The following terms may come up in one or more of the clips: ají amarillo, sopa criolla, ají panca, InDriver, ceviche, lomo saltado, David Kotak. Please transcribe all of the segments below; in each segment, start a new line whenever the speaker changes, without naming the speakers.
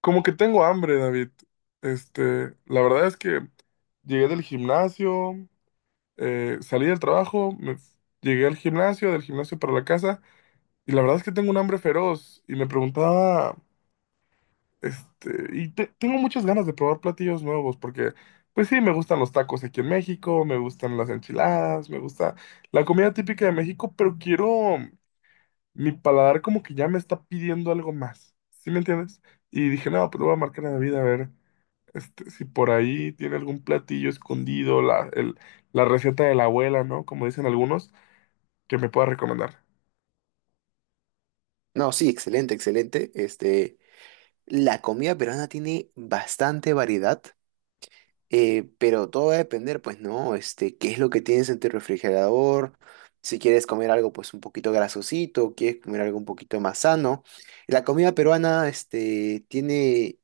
Como que tengo hambre, David. La verdad es que llegué del gimnasio, salí del trabajo, llegué al gimnasio, del gimnasio para la casa, y la verdad es que tengo un hambre feroz. Y me preguntaba, tengo muchas ganas de probar platillos nuevos, porque, pues sí, me gustan los tacos aquí en México, me gustan las enchiladas, me gusta la comida típica de México, pero quiero, mi paladar como que ya me está pidiendo algo más. ¿Sí me entiendes? Y dije, no, pues le voy a marcar a David a ver. Este, si por ahí tiene algún platillo escondido, la receta de la abuela, ¿no? Como dicen algunos, que me pueda recomendar.
No, sí, excelente, excelente. La comida peruana tiene bastante variedad, pero todo va a depender, pues, ¿no? Qué es lo que tienes en tu refrigerador, si quieres comer algo, pues, un poquito grasosito, quieres comer algo un poquito más sano. La comida peruana, tiene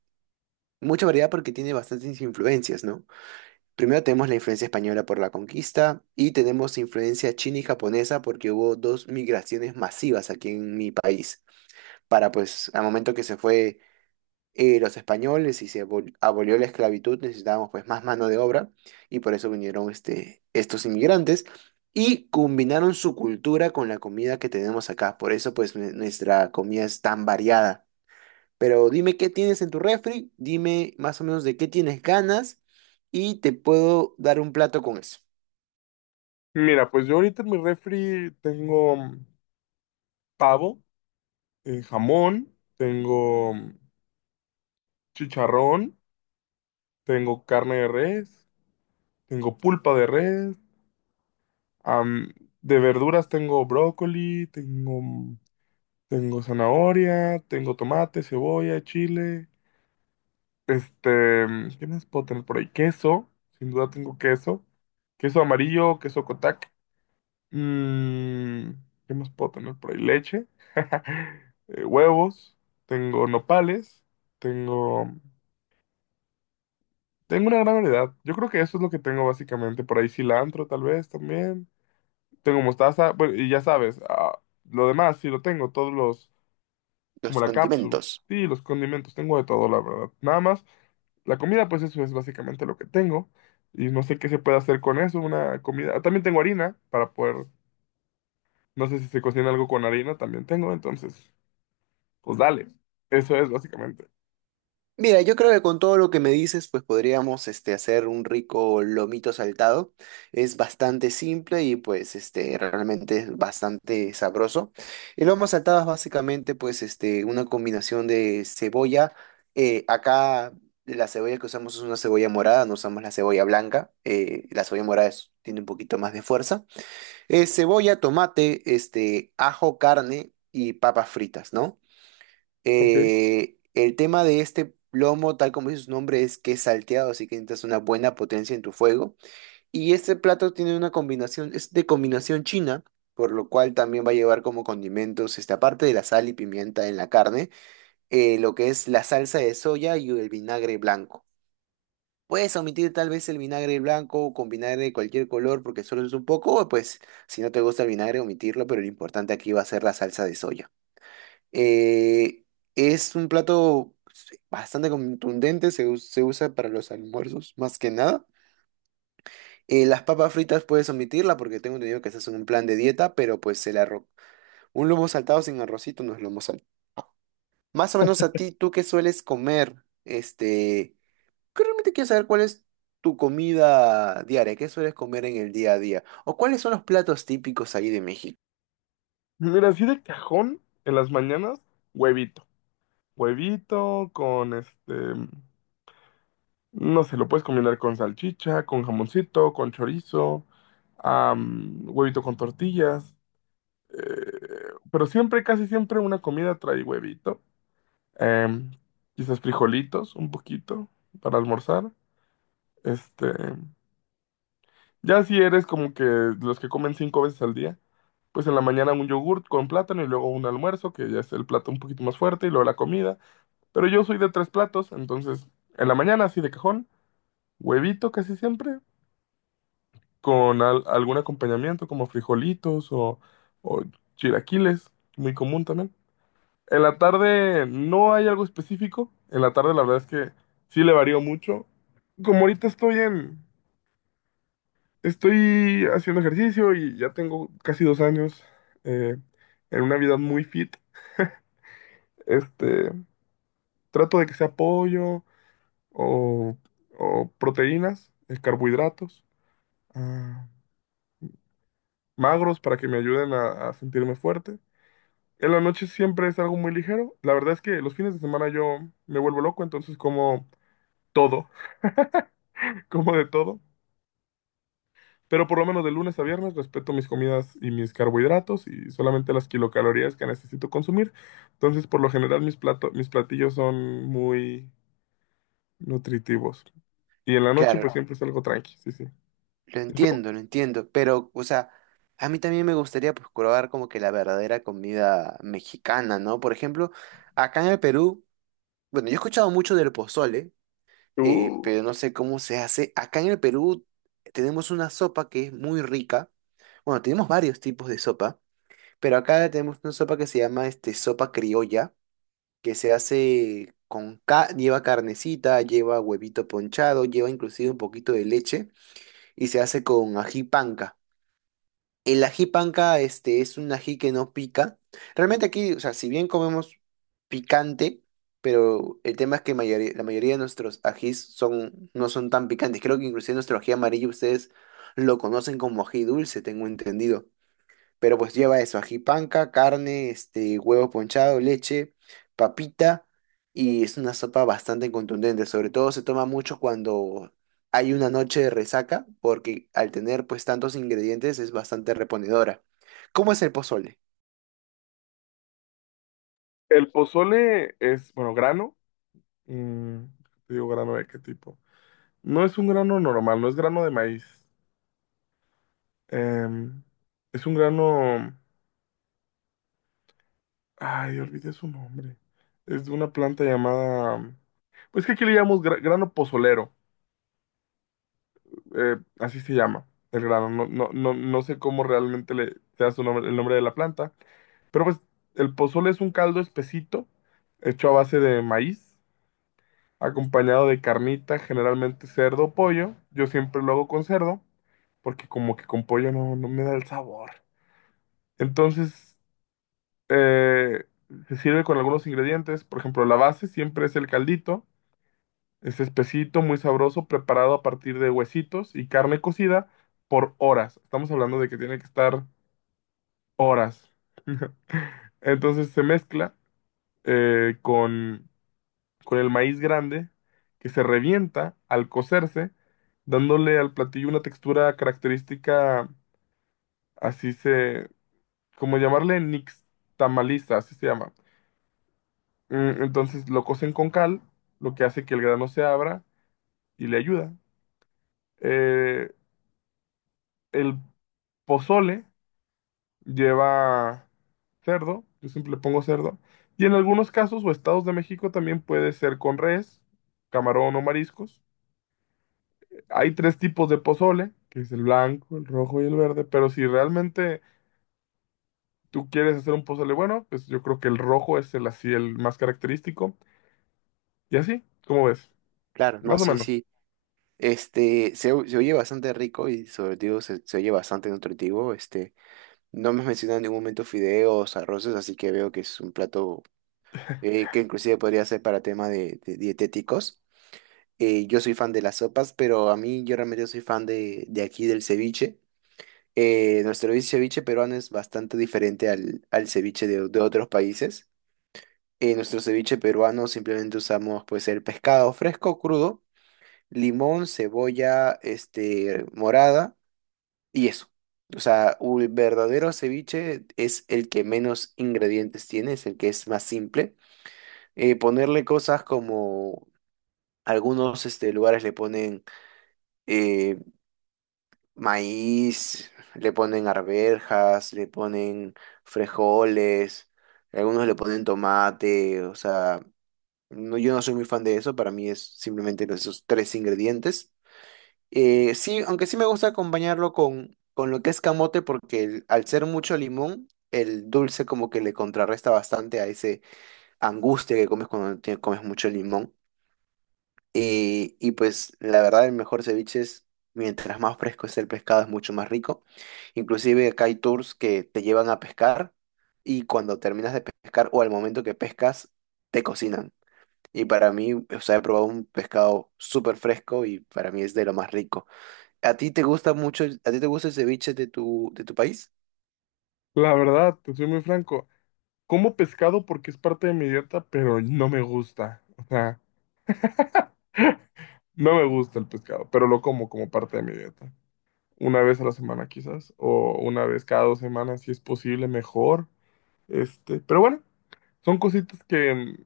mucha variedad porque tiene bastantes influencias, ¿no? Primero tenemos la influencia española por la conquista y tenemos influencia china y japonesa porque hubo dos migraciones masivas aquí en mi país. Para pues, al momento que se fue los españoles y se abolió la esclavitud, necesitábamos pues más mano de obra y por eso vinieron estos inmigrantes y combinaron su cultura con la comida que tenemos acá. Por eso pues nuestra comida es tan variada. Pero dime qué tienes en tu refri, dime más o menos de qué tienes ganas y te puedo dar un plato con eso,
Mira, pues yo ahorita en mi refri tengo pavo, jamón, tengo chicharrón, tengo carne de res, tengo pulpa de res, am, de verduras tengo brócoli, tengo zanahoria, tengo tomate, cebolla, chile. ¿Qué más puedo tener por ahí? Queso, sin duda tengo queso. Queso amarillo, queso Kotak. Mm, ¿Qué más puedo tener por ahí? Leche, huevos, tengo nopales, tengo, mm, tengo una gran variedad. Yo creo que eso es lo que tengo básicamente. Por ahí cilantro, tal vez también. Tengo mostaza, bueno, y ya sabes, lo demás sí lo tengo, todos los, como
los
la cápsula
condimentos.
y los condimentos. Tengo de todo, la verdad. Nada más, la comida, pues eso es básicamente lo que tengo. Y no sé qué se puede hacer con eso, una comida. Ah, también tengo harina para poder, no sé si se cocina algo con harina, también tengo. Entonces, pues dale. Eso es básicamente.
Mira, yo creo que con todo lo que me dices, pues podríamos hacer un rico lomito saltado. Es bastante simple y pues realmente es bastante sabroso. El lomo saltado es básicamente pues una combinación de cebolla. Acá la cebolla que usamos es una cebolla morada, no usamos la cebolla blanca. La cebolla morada tiene un poquito más de fuerza. Cebolla, tomate, ajo, carne y papas fritas, ¿no?
Ok.
El tema de este plomo, tal como dice su nombre, es que es salteado, así que necesitas una buena potencia en tu fuego. Y este plato tiene una combinación, es de combinación china, por lo cual también va a llevar como condimentos, esta parte de la sal y pimienta en la carne, lo que es la salsa de soya y el vinagre blanco. Puedes omitir tal vez el vinagre blanco o con vinagre de cualquier color porque solo es un poco, o pues si no te gusta el vinagre, omitirlo, pero lo importante aquí va a ser la salsa de soya. Eh, es un plato bastante contundente, se usa para los almuerzos más que nada. Las papas fritas puedes omitirla porque tengo entendido que estás en un plan de dieta, pero pues el arroz. Un lomo saltado sin arrocito no es lomo saltado. Más o menos a ti, ¿tú qué sueles comer? Que realmente quiero saber cuál es tu comida diaria, qué sueles comer en el día a día, o cuáles son los platos típicos ahí de México.
Mira, así de cajón en las mañanas, huevito. Huevito con no sé, lo puedes combinar con salchicha, con jamoncito, con chorizo, huevito con tortillas. Pero siempre, casi siempre una comida trae huevito. Em, quizás frijolitos, un poquito, para almorzar. Este, ya si eres como que los que comen 5 veces al día, pues en la mañana un yogurt con plátano y luego un almuerzo, que ya es el plato un poquito más fuerte, y luego la comida. Pero yo soy de tres platos, entonces en la mañana así de cajón, huevito casi siempre, con algún acompañamiento como frijolitos o chilaquiles, muy común también. En la tarde no hay algo específico. En la tarde la verdad es que sí le varío mucho. Como ahorita estoy en, estoy haciendo ejercicio y ya tengo casi 2 años eh, en una vida muy fit. Este, trato de que sea pollo o, o proteínas, carbohidratos, ah, magros para que me ayuden a sentirme fuerte. En la noche siempre es algo muy ligero. La verdad es que los fines de semana yo me vuelvo loco, entonces como todo, como de todo. Pero por lo menos de lunes a viernes respeto mis comidas y mis carbohidratos y solamente las kilocalorías que necesito consumir. Entonces, por lo general, mis platillos son muy nutritivos. Y en la noche,
Claro,
pues siempre es algo tranqui, sí, sí.
lo
¿Y tú?
entiendo, lo entiendo, pero, o sea, a mí también me gustaría pues probar como que la verdadera comida mexicana, ¿no? Por ejemplo, acá en el Perú, bueno, yo he escuchado mucho del pozole,
Tú,
pero no sé cómo se hace. Acá en el Perú tenemos una sopa que es muy rica. Bueno, tenemos varios tipos de sopa, pero acá tenemos una sopa que se llama sopa criolla, que se hace con, lleva carnecita, lleva huevito ponchado, lleva inclusive un poquito de leche y se hace con ají panca. El ají panca, es un ají que no pica. Realmente aquí, o sea, si bien comemos picante, pero el tema es que la mayoría de nuestros ajís son, no son tan picantes. Creo que inclusive nuestro ají amarillo ustedes lo conocen como ají dulce, tengo entendido. Pero pues lleva eso, ají panca carne, huevo ponchado, leche, papita, y es una sopa bastante contundente. Sobre todo se toma mucho cuando hay una noche de resaca, porque al tener pues tantos ingredientes es bastante reponedora. ¿Cómo es el pozole?
el pozole es, bueno, grano. mm, te digo, grano de qué tipo. No es un grano normal, no es grano de maíz. Em, es un grano. Ay, olvidé su nombre. Es de una planta llamada. Pues que aquí le llamamos grano pozolero. Eh, así se llama el grano. No sé cómo realmente le sea su nombre, el nombre de la planta. Pero pues el pozole es un caldo espesito hecho a base de maíz, acompañado de carnita, generalmente cerdo o pollo. Yo siempre lo hago con cerdo, porque como que con pollo no, no me da el sabor. Entonces Eh, se sirve con algunos ingredientes, por ejemplo, la base siempre es el caldito, es espesito, muy sabroso, preparado a partir de huesitos y carne cocida por horas. Estamos hablando de que tiene que estar horas. Entonces se mezcla eh, con, con el maíz grande que se revienta al cocerse, dándole al platillo una textura característica, así se, como llamarle nixtamaliza, así se llama. Mm, entonces lo cocen con cal, lo que hace que el grano se abra y le ayuda. Eh, el pozole lleva cerdo, yo siempre le pongo cerdo, y en algunos casos o estados de México también puede ser con res, camarón o mariscos. Hay tres tipos de pozole, que es el blanco, el rojo y el verde, pero si realmente tú quieres hacer un pozole bueno, pues yo creo que el rojo es el así el más característico, y así, ¿cómo ves?
Claro, no,
Más o
sí,
menos.
sí. Se, se oye bastante rico y sobre todo se, se oye bastante nutritivo. No me has mencionado en ningún momento fideos, arroces, así que veo que es un plato que inclusive podría ser para tema de dietéticos. Yo soy fan de las sopas, pero a mí yo realmente soy fan de aquí del ceviche. Nuestro ceviche peruano es bastante diferente al, al ceviche de otros países. En nuestro ceviche peruano simplemente usamos pues el pescado fresco, crudo, limón, cebolla, morada y eso. O sea, un verdadero ceviche es el que menos ingredientes tiene, es el que es más simple. Ponerle cosas como algunos lugares le ponen eh, maíz, le ponen arvejas, le ponen frijoles, algunos le ponen tomate, o sea, no, yo no soy muy fan de eso, para mí es simplemente esos tres ingredientes. Sí, aunque sí me gusta acompañarlo con lo que es camote, porque al ser mucho limón, el dulce como que le contrarresta bastante a ese angustia que comes cuando comes mucho limón. Y pues la verdad el mejor ceviche es, mientras más fresco es el pescado, es mucho más rico. Inclusive acá hay tours que te llevan a pescar y cuando terminas de pescar o al momento que pescas, te cocinan. Y para mí, o sea, he probado un pescado súper fresco y para mí es de lo más rico. ¿A ti te gusta mucho, a ti te gusta el ceviche de tu país?
La verdad, te soy muy franco. Como pescado porque es parte de mi dieta, pero no me gusta. O sea, no me gusta el pescado, pero lo como como parte de mi dieta. Una vez a la semana quizás, o una vez cada 2 semanas si es posible, mejor. Este, pero bueno, son cositas que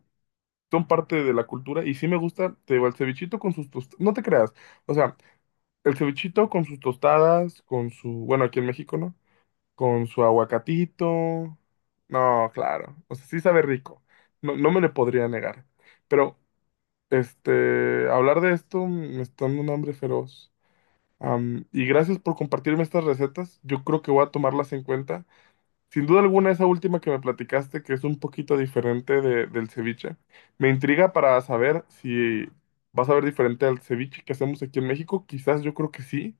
son parte de la cultura y sí me gusta, te digo, el cevichito con sus tostadas, no te creas. O sea, el cevichito con sus tostadas, con su, bueno, aquí en México, ¿no? Con su aguacatito. No, claro. O sea, sí sabe rico. No, no me le podría negar. Pero este, hablar de esto me está dando un hambre feroz. Am, y gracias por compartirme estas recetas. Yo creo que voy a tomarlas en cuenta. Sin duda alguna, esa última que me platicaste, que es un poquito diferente del ceviche, me intriga para saber si vas a ver diferente al ceviche que hacemos aquí en México. Quizás yo creo que sí,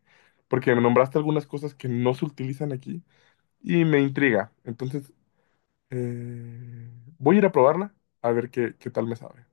porque me nombraste algunas cosas que no se utilizan aquí y me intriga. Entonces, eh, voy a ir a probarla a ver qué, qué tal me sabe.